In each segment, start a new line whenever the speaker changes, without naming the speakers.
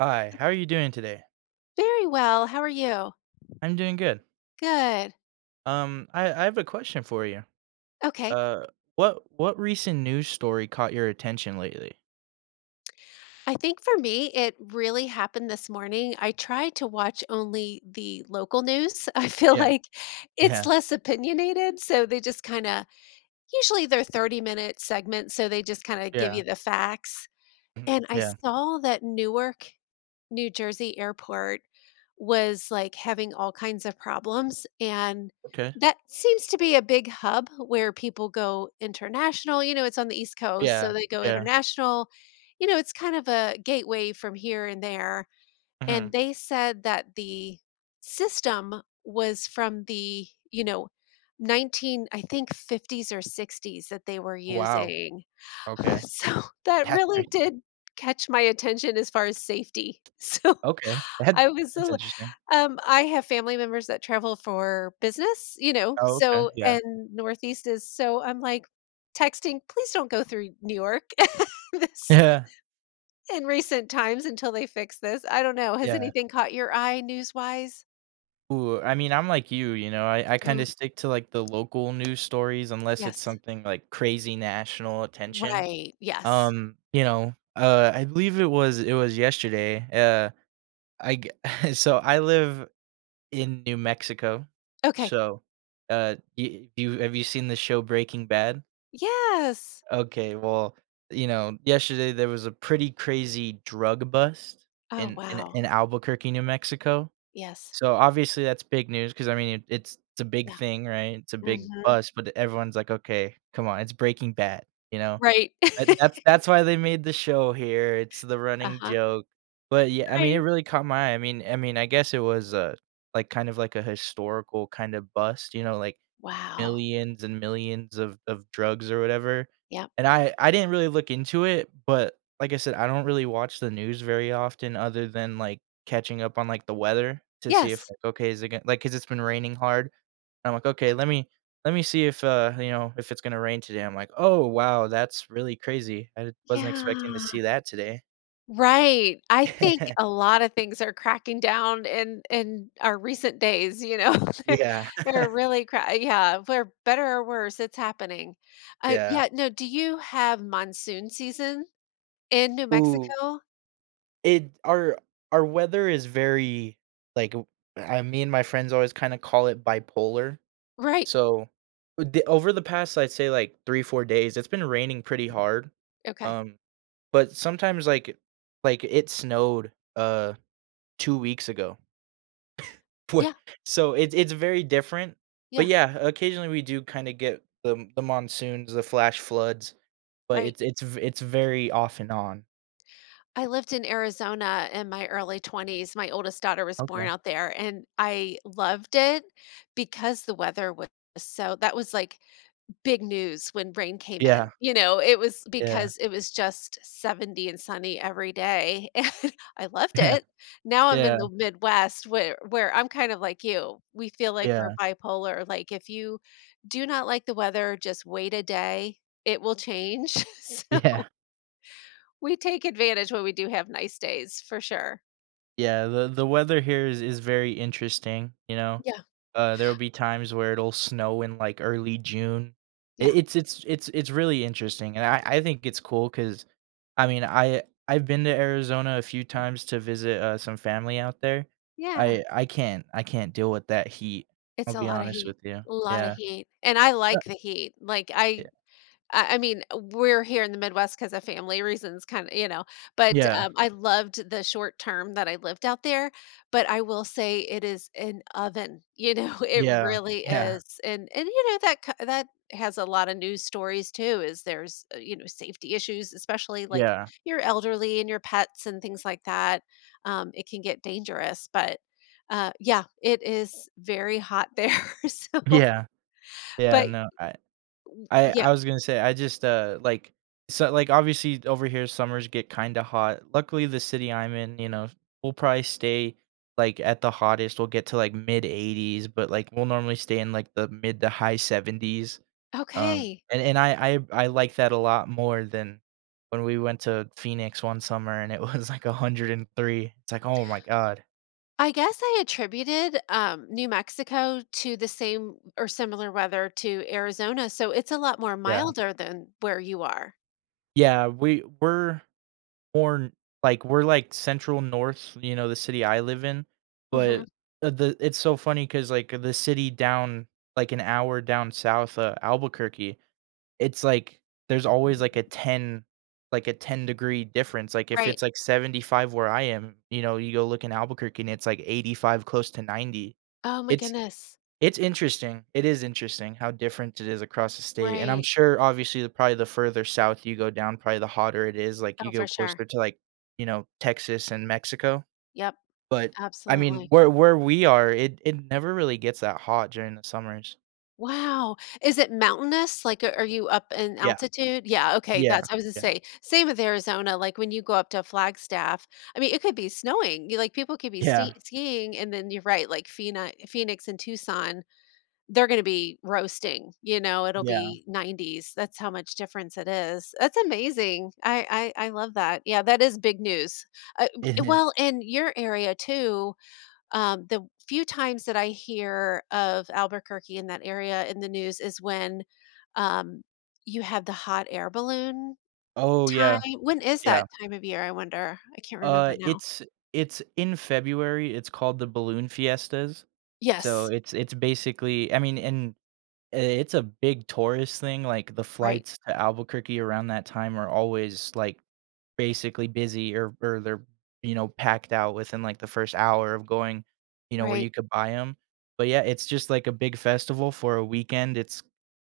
Hi, how are you doing today?
Very well. How are you?
I'm doing good.
Good.
I have a question for you.
Okay.
Uh, what recent news story caught your attention lately?
I think for me, it really happened this morning. I tried to watch only the local news. I feel
Yeah,
like it's
yeah,
less opinionated. So they just kind of, usually they're 30-minute segments. So they just kind of give
yeah,
you the facts.
mhm,
And I
yeah.
saw that Newark New Jersey airport was, like, having all kinds of problems, and
Okay.
that seems to be a big hub where people go international, you know, it's on the East Coast,
Yeah,
so they go
yeah.
international. You know, it's kind of a gateway from here and there,
Hmm.
and they said that the system was from the, you know, 19 I think, 50s or 60s that they were
Wow.
using.
Okay,
So that
that's
really
great.
did catch my attention as far as safety. So
Okay, that
I was
that's
a
interesting.
I have family members that travel for business, you know,
Oh, okay.
so
Yeah,
and Northeast is so I'm, like, texting, "Please don't go through New York this
yeah,
in recent times until they fix this." I don't know. Has
yeah.
anything caught your eye news-wise?
Ooh, I mean, I'm like you. You know, I kind of
Mhm.
stick to like the local news stories unless it's
Yes.
something like crazy national attention.
Right. Yes.
I believe it was yesterday. I g so I live in New Mexico.
Okay.
So, you you have you seen the show Breaking Bad?
Yes.
Okay, well, you know, yesterday there was a pretty crazy drug bust
Oh,
in in
wow.
in Albuquerque, New Mexico.
Yes.
So obviously that's big news because I mean it's a big
Yeah.
thing, right? It's a big
Mhm.
bust, but everyone's like, "Okay, come on, it's Breaking Bad," you know?
Right.
That that's that's why they made the show here, it's the running
Uh-huh.
joke. But, yeah, I mean, it
Right.
really caught my eye, I mean, I guess it was, like, kind of like a historical kind of bust, you know, like,
Wow.
millions and millions of drugs or whatever,
Yep.
and I didn't really look into it, but like I said, I don't really watch the news very often other than, like, catching up on, like, the weather to see if,
Yes.
like, okay, is it gonna, like because 'cause it's been raining hard, I'm like, "Okay, let me see if, you know, if it's gonna rain today." I'm like, "Oh, wow, that's really crazy. I wasn't expecting to
Yeah.
see that today."
Right. I think a lot of things are cracking down in our recent days, you know. They're
Yeah.
they're really cra, yeah, for better or worse, it's happening.
Yeah.
Yeah, no, do you have monsoon season in New
Ooh.
Mexico?
It our weather is very, like, w I me and my friends always kinda call it bipolar.
Right.
So, the over the past, I'd say, like, 3, 4 days, it's been raining pretty hard.
Okay.
Um, but sometimes, like, it snowed, 2 weeks ago. Where
Yeah,
so it's very different. But,
yeah,
yeah, occasionally we do kinda get the monsoons, the flash floods, but
right.
it's very off and on.
I lived in Arizona in my early 20s. My oldest daughter was born
Okay.
out there, and I loved it because the weather was so that was like big news when rain came in,
Yeah,
you know, it was
yeah,
because it was just 70 and sunny every day, and I loved
yeah,
it. Now I'm in
yeah,
the Midwest where I'm kind of like you. We feel like we're
yeah,
bipolar, like, if you do not like the weather, just wait a day, it will change, so
yeah.
we take advantage when we do have nice days, for sure.
Yeah, the weather here is very interesting, you know?
Yeah,
There'll be times where it'll snow in, like, early June.
yeah,
It it's really interesting, and I think it's cool. Cause, I mean, I've been to Arizona a few times to visit, some family out there.
yeah.
I can't I can't deal with that heat,
It's
I'll
a
be
lot of
honest
heat,
with you.
a lot of
Yeah.
heat, and I
Uh,
like the heat, like, I I
yeah.
I mean, we're here in the Midwest because of family reasons, kinda, you know, but,
Yeah,
I loved the short term that I lived out there, but I will say it is an oven, you know, it
yeah,
really
yeah,
is, and you know, that has a lot of news stories too, is there's, you know, safety issues, especially, like,
yeah,
your elderly and your pets and things like that, it can get dangerous, but, yeah, it is very hot there, so
yeah, yeah,
but
no,
yeah,
I was gonna say I just, like so, like, obviously over here summers get kinda hot. Luckily, the city I'm in, you know, we'll probably stay, like, at the hottest, we'll get to, like, mid-80s, but, like, we'll normally stay in, like, the mid to high 70s,
okay.
and I I like that a lot more than when we went to Phoenix one summer and it was, like, 103. It's like, "Oh my god."
I guess I attributed, New Mexico to the same or similar weather to Arizona, so it's a lot more
Yeah.
milder than where you are.
Yeah, we were. More n like, we're, like, central north, you know, the city I live in,
Mhm.
but, the it's so funny because like, the city down, like, an hour down south, Albuquerque, it's, like, there's always, like, a 10-degree difference, like, if
Right.
it's, like, 75 where I am, you know, you go look in Albuquerque and it's, like, 85 close to 90.
Oh my
It's
goodness.
it's interesting. It is interesting how different it is across the state, and I'm
Right.
sure, obviously, the probably the further south you go down, probably the hotter it is, like, you
Oh, for
go
sure.
closer to, like, you know, Texas and Mexico,
Yep,
but, I mean,
absolutely.
where we are, it never really gets that hot during the summers.
Wow. Is it mountainous? Like, a are you up in
Yeah.
altitude? Yeah, okay,
Yeah.
that's I was gonna
Yeah.
say, same with Arizona, like, when you go up to Flagstaff, I mean, it could be snowing, you like, people could be
Yeah.
skiing, and then you're right, like, Phoenix and Tucson. They're gonna be roasting, you know, it'll
Yeah.
be 90s. That's how much difference it is. That's amazing. I love that. Yeah, that is big news. Uh,
It
b
is.
Well, in your area too, the few times that I hear of Albuquerque in that area in the news is when, um, you have the hot air balloon
Oh,
time.
yeah.
When is
Yeah.
that time of year, I wonder? I can't remember
Uh,
now.
it's it's in February, it's called the Balloon Fiestas, so
Yes.
it's basically I mean, and Eh, it's a big tourist thing, like, the
Right,
flights to Albuquerque around that time are always, like, basically busy or they're, you know, packed out within, like, the first hour of going, you know, where
right.
you could buy them. But, yeah, it's just, like, a big festival for a weekend, it's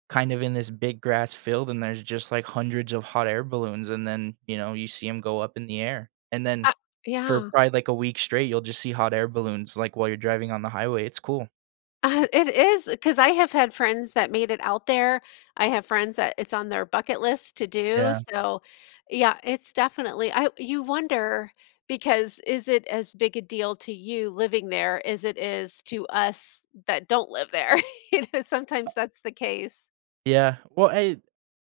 kind of in this big grass field, and there's just, like, hundreds of hot air balloons, and then, you know, you see them go up in the air. And
Uh,
then for
yeah.
probably, like, a week straight, you'll just see hot air balloons, like, while you're driving on the highway, it's cool.
It is, because I have had friends that made it out there. I have friends that it's on their bucket list to do,
Yeah.
so, yeah, it's definitely I you wonder because is it as big a deal to you living there as it is to us that don't live there? You know, sometimes that's the case.
Yeah. Well, I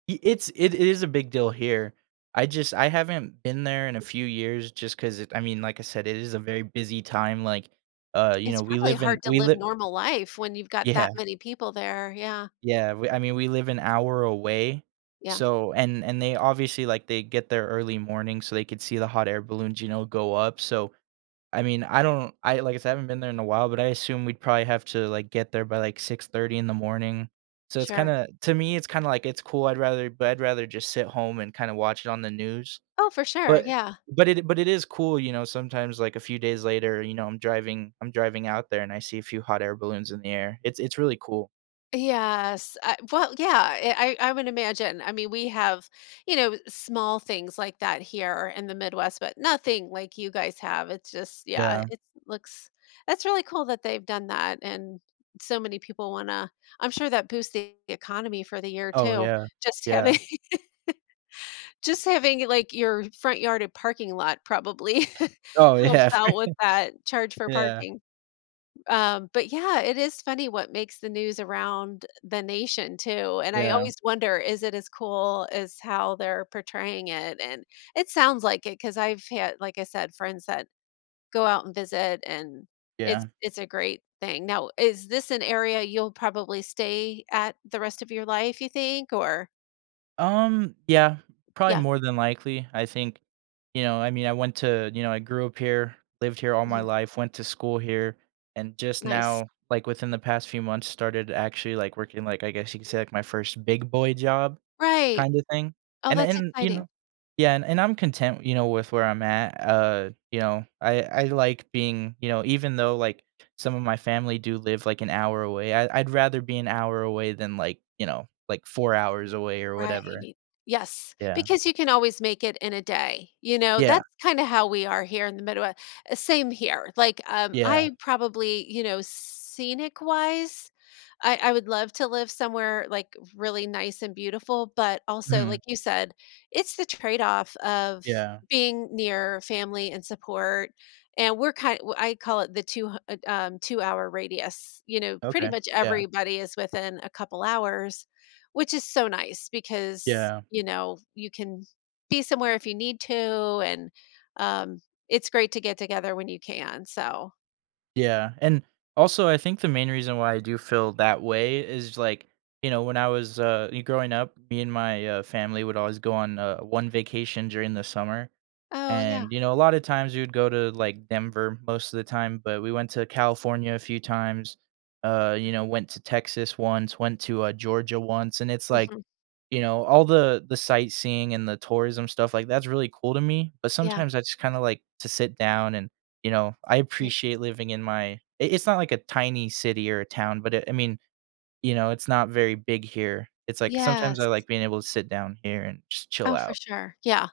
Y It's it is a big deal here. I haven't been there in a few years just 'cause it I mean, like I said, it is a very busy time, like, you
It's
know, we
probably
live in
hard to
we
live
live
normal life when you've got
Yeah,
that many people there. Yeah.
yeah, we I mean, we live an hour away,
Yeah.
so and they obviously, like, they get there early morning so they could see the hot air balloons, you know, go up, so I mean, I don't I like I said, I haven't been there in a while, but I assume we'd probably have to, like, get there by, like, 6:30 in the morning. So it's
Sure.
kinda to me, it's kinda like, it's cool, I'd rather but I'd rather just sit home and kinda watch it on the news.
Oh, for sure.
But
Yeah.
it is cool, you know, sometimes, like, a few days later, you know, I'm driving out there and I see a few hot air balloons in the air. It's really cool.
Yes. Well, yeah, I would imagine. I mean, we have, you know, small things like that here in the Midwest, but nothing like you guys have. It's just, yeah,
Yeah.
it looks, that's really cool that they've done that. And so many people want to, I'm sure that boosts the economy for the year
Oh,
too.
yeah.
Just having,
Yeah.
just having like your front yard and parking lot probably
Oh,
helps
yeah.
out with that charge for
Yeah.
parking. But yeah, it is funny what makes the news around the nation too, and I
Yeah.
always wonder, is it as cool as how they're portraying it? And it sounds like it because 'cause I've had, like I said, friends that go out and visit, and
Yeah.
it's a great thing. Now, is this an area you'll probably stay at the rest of your life, you think? Or
Yeah, probably
yeah,
more than likely. I think, you know, I mean, I went to, you know, I grew up here, lived here all my
mhm,
life, went to school here, and just
nice.
now, like within the past few months, started actually like working, like I guess you could say, like my first big boy job
Right.
kind of thing.
Oh, that's
And you
exciting.
know, yeah, and I'm content, you know, with where I'm at. You know, I like being, you know, even though like some of my family do live like an hour away, I, I'd rather be an hour away than like you know like 4 hours away or whatever.
Right. Yes,
Yeah.
because you can always make it in a day, you know,
Yeah.
that's kinda how we are here in the Midwest. Same here, like,
Yeah.
I probably, you know, scenic-wise, I would love to live somewhere, like, really nice and beautiful, but also,
Mhm.
like you said, it's the trade-off of
Yeah.
being near family and support, and we're kind w I call it the two-hour radius, you know, pretty
Okay.
much
Yeah.
everybody is within a couple hours, which is so nice because,
Yeah.
you know, you can be somewhere if you need to, and, um, it's great to get together when you can, so
Yeah. And also, I think the main reason why I do feel that way is like, you know, when I was growing up, me and my family would always go on one vacation during the summer.
Oh, yeah.
And, you know, a lot of times we would go to, like, Denver most of the time, but we went to California a few times, you know, went to Texas once, went to, Georgia once, and it's like,
Mhm.
you know, all the sightseeing and the tourism stuff, like, that's really cool to me, but
Yeah,
sometimes I just kinda like to sit down and, you know, I
right.
appreciate living in my I it's not like a tiny city or a town, but it I mean, you know, it's not very big here. It's like sometimes
Yes.
I like being able to sit down here and just chill
Oh, for
out.
sure. Yeah.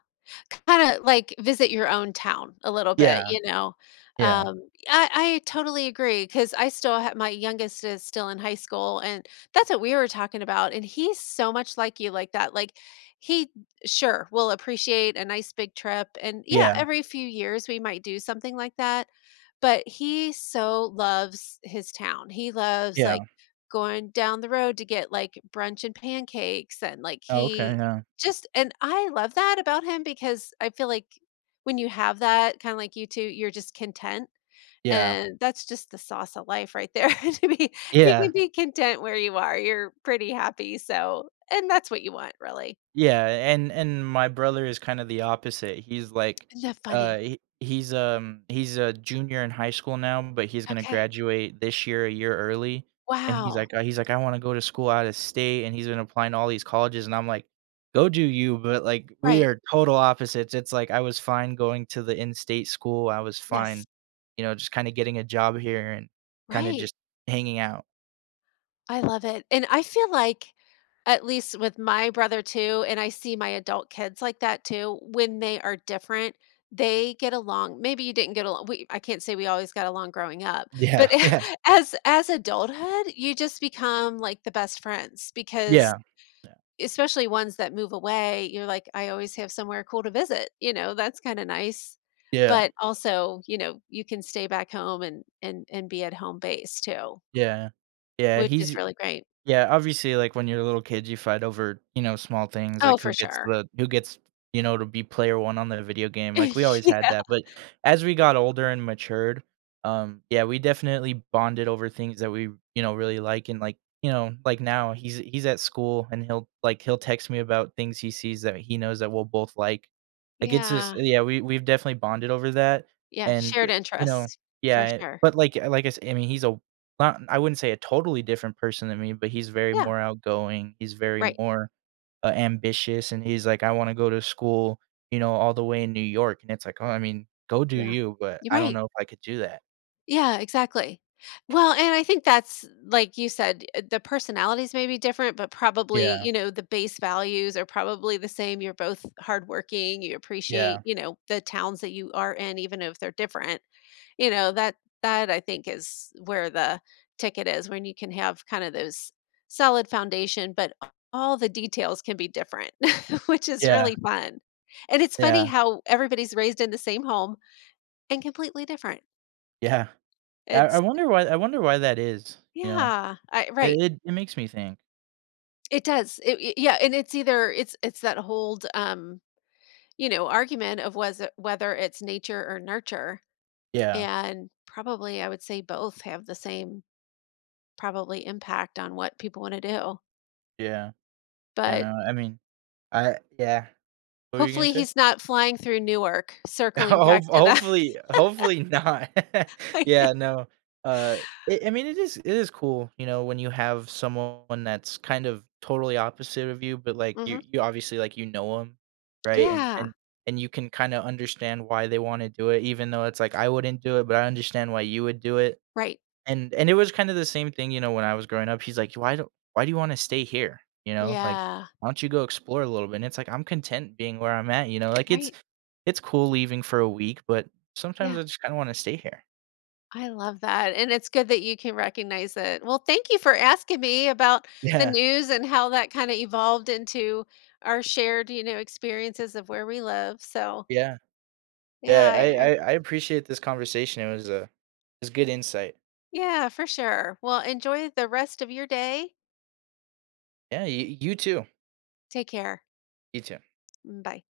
Kinda, like, visit your own town a little bit,
Yeah,
you know?
yeah,
Um, I I totally agree because I still have my youngest is still in high school, and that's what we were talking about, and he's so much like you like that, like, he sure, will appreciate a nice big trip, and yeah,
yeah,
every few years, we might do something like that, but he so loves his town. He loves, like,
yeah.
going down the road to get, like, brunch and pancakes, and, like,
Oh, okay,
he
yeah.
just and I love that about him because I feel like when you have that, kinda like you two, you're just content,
Yeah.
and that's just the sauce of life right there to be you can
Yeah,
be content where you are, you're pretty happy, so and that's what you want, really.
yeah, and my brother is kinda the opposite. He's like,
Isn't that funny?
he's a junior in high school now, but he's gonna
Okay.
graduate this year a year early, and
Wow.
he's like, "I wanna go to school out of state," and he's been applying to all these colleges, and I'm like, "Go do you," but, like, we
Right.
are total opposites. It's like I was fine going to the in-state school. I was
Yes.
fine, you know, just kinda getting a job here and kinda
Right.
just hanging out.
I love it, and I feel like, at least with my brother too, and I see my adult kids like that too, when they are different, they get along. Maybe you didn't get along we I can't say we always got along growing up, but
Yeah, yeah,
as adulthood, you just become, like, the best friends because
yeah, yeah.
especially ones that move away, you're like, "I always have somewhere cool to visit," you know, that's kinda nice,
Yeah.
but also, you know, you can stay back home and be at home base too,
Yeah. Yeah,
which is
he's
really great.
yeah, obviously, like, when you're a little kid, you fight over, you know, small things,
Oh,
like,
for sure.
who gets, you know, to be player 1 on the video game, like, we always had
Yeah.
that, but as we got older and matured, yeah, we definitely bonded over things that we, you know, really like and, like, you know, like, now he's at school and he'll, like, he'll text me about things he sees that he knows that we'll both like. Like, it's just
Yeah.
yeah, we've definitely bonded over that,
Yeah,
and,
shared
you know
interests, for
yeah,
sure.
but, like I said, I mean, he's a not I wouldn't say a totally different person than me, but he's very
Yeah,
more outgoing, he's very
right.
more, ambitious, and he's like, "I wanna go to school," you know, all the way in New York, and it's like, "Oh, I mean, go do
Yeah.
you, but
You're
I don't
right.
know if I could do that."
Yeah, exactly. Well, and I think that's like you said, the personalities may be different, but probably,
Yeah,
you know, the base values are probably the same. You're both hardworking, you appreciate,
yeah,
you know, the towns that you are in, even if they're different. You know, that I think is where the ticket is when you can have kind of those solid foundation, but all the details can be different, which is
yeah,
really fun. And it's funny
yeah,
how everybody's raised in the same home and completely different.
yeah. I I
It's
wonder why I wonder why that is, you know?
yeah, I
It
right.
it it makes me think.
It does. It yeah, and it's either it's that whole, you know, argument of was it whether it's nature or nurture,
Yeah,
and probably I would say both have the same probably impact on what people wanna do.
yeah, yeah,
But
no, I mean I yeah. What were you gonna
hopefully,
say?
he's not flying through Newark, circling
Ho
back to that.
hopefully not. Yeah, no, uh, I mean, it is cool, you know, when you have someone that's kind of totally opposite of you, but, like, you
Mhm.
you obviously, like, you know them, right? And
Yeah.
and and you can kinda understand why they wanna do it, even though it's like, "I wouldn't do it, but I understand why you would do it."
Right.
And it was kinda the same thing, you know, when I was growing up, he's like, "Why do you wanna stay here?" You know? Like,
Yeah.
"Why don't you go explore a little bit?" And it's like, "I'm content being where I'm at," you know? Like, it's
Right.
it's cool leaving for a week, but sometimes
Yeah.
I just kinda wanna stay here.
I love that, and it's good that you can recognize it. Well, thank you for asking me about the
Yeah,
news and how that kinda evolved into our shared, you know, experiences of where we live. So,
yeah,
yeah,
yeah, I
I
I I appreciate this conversation, it was a it's good insight.
yeah, for sure. Well, enjoy the rest of your day.
Yeah, you too,
Take care.
you too.
Mm, bye.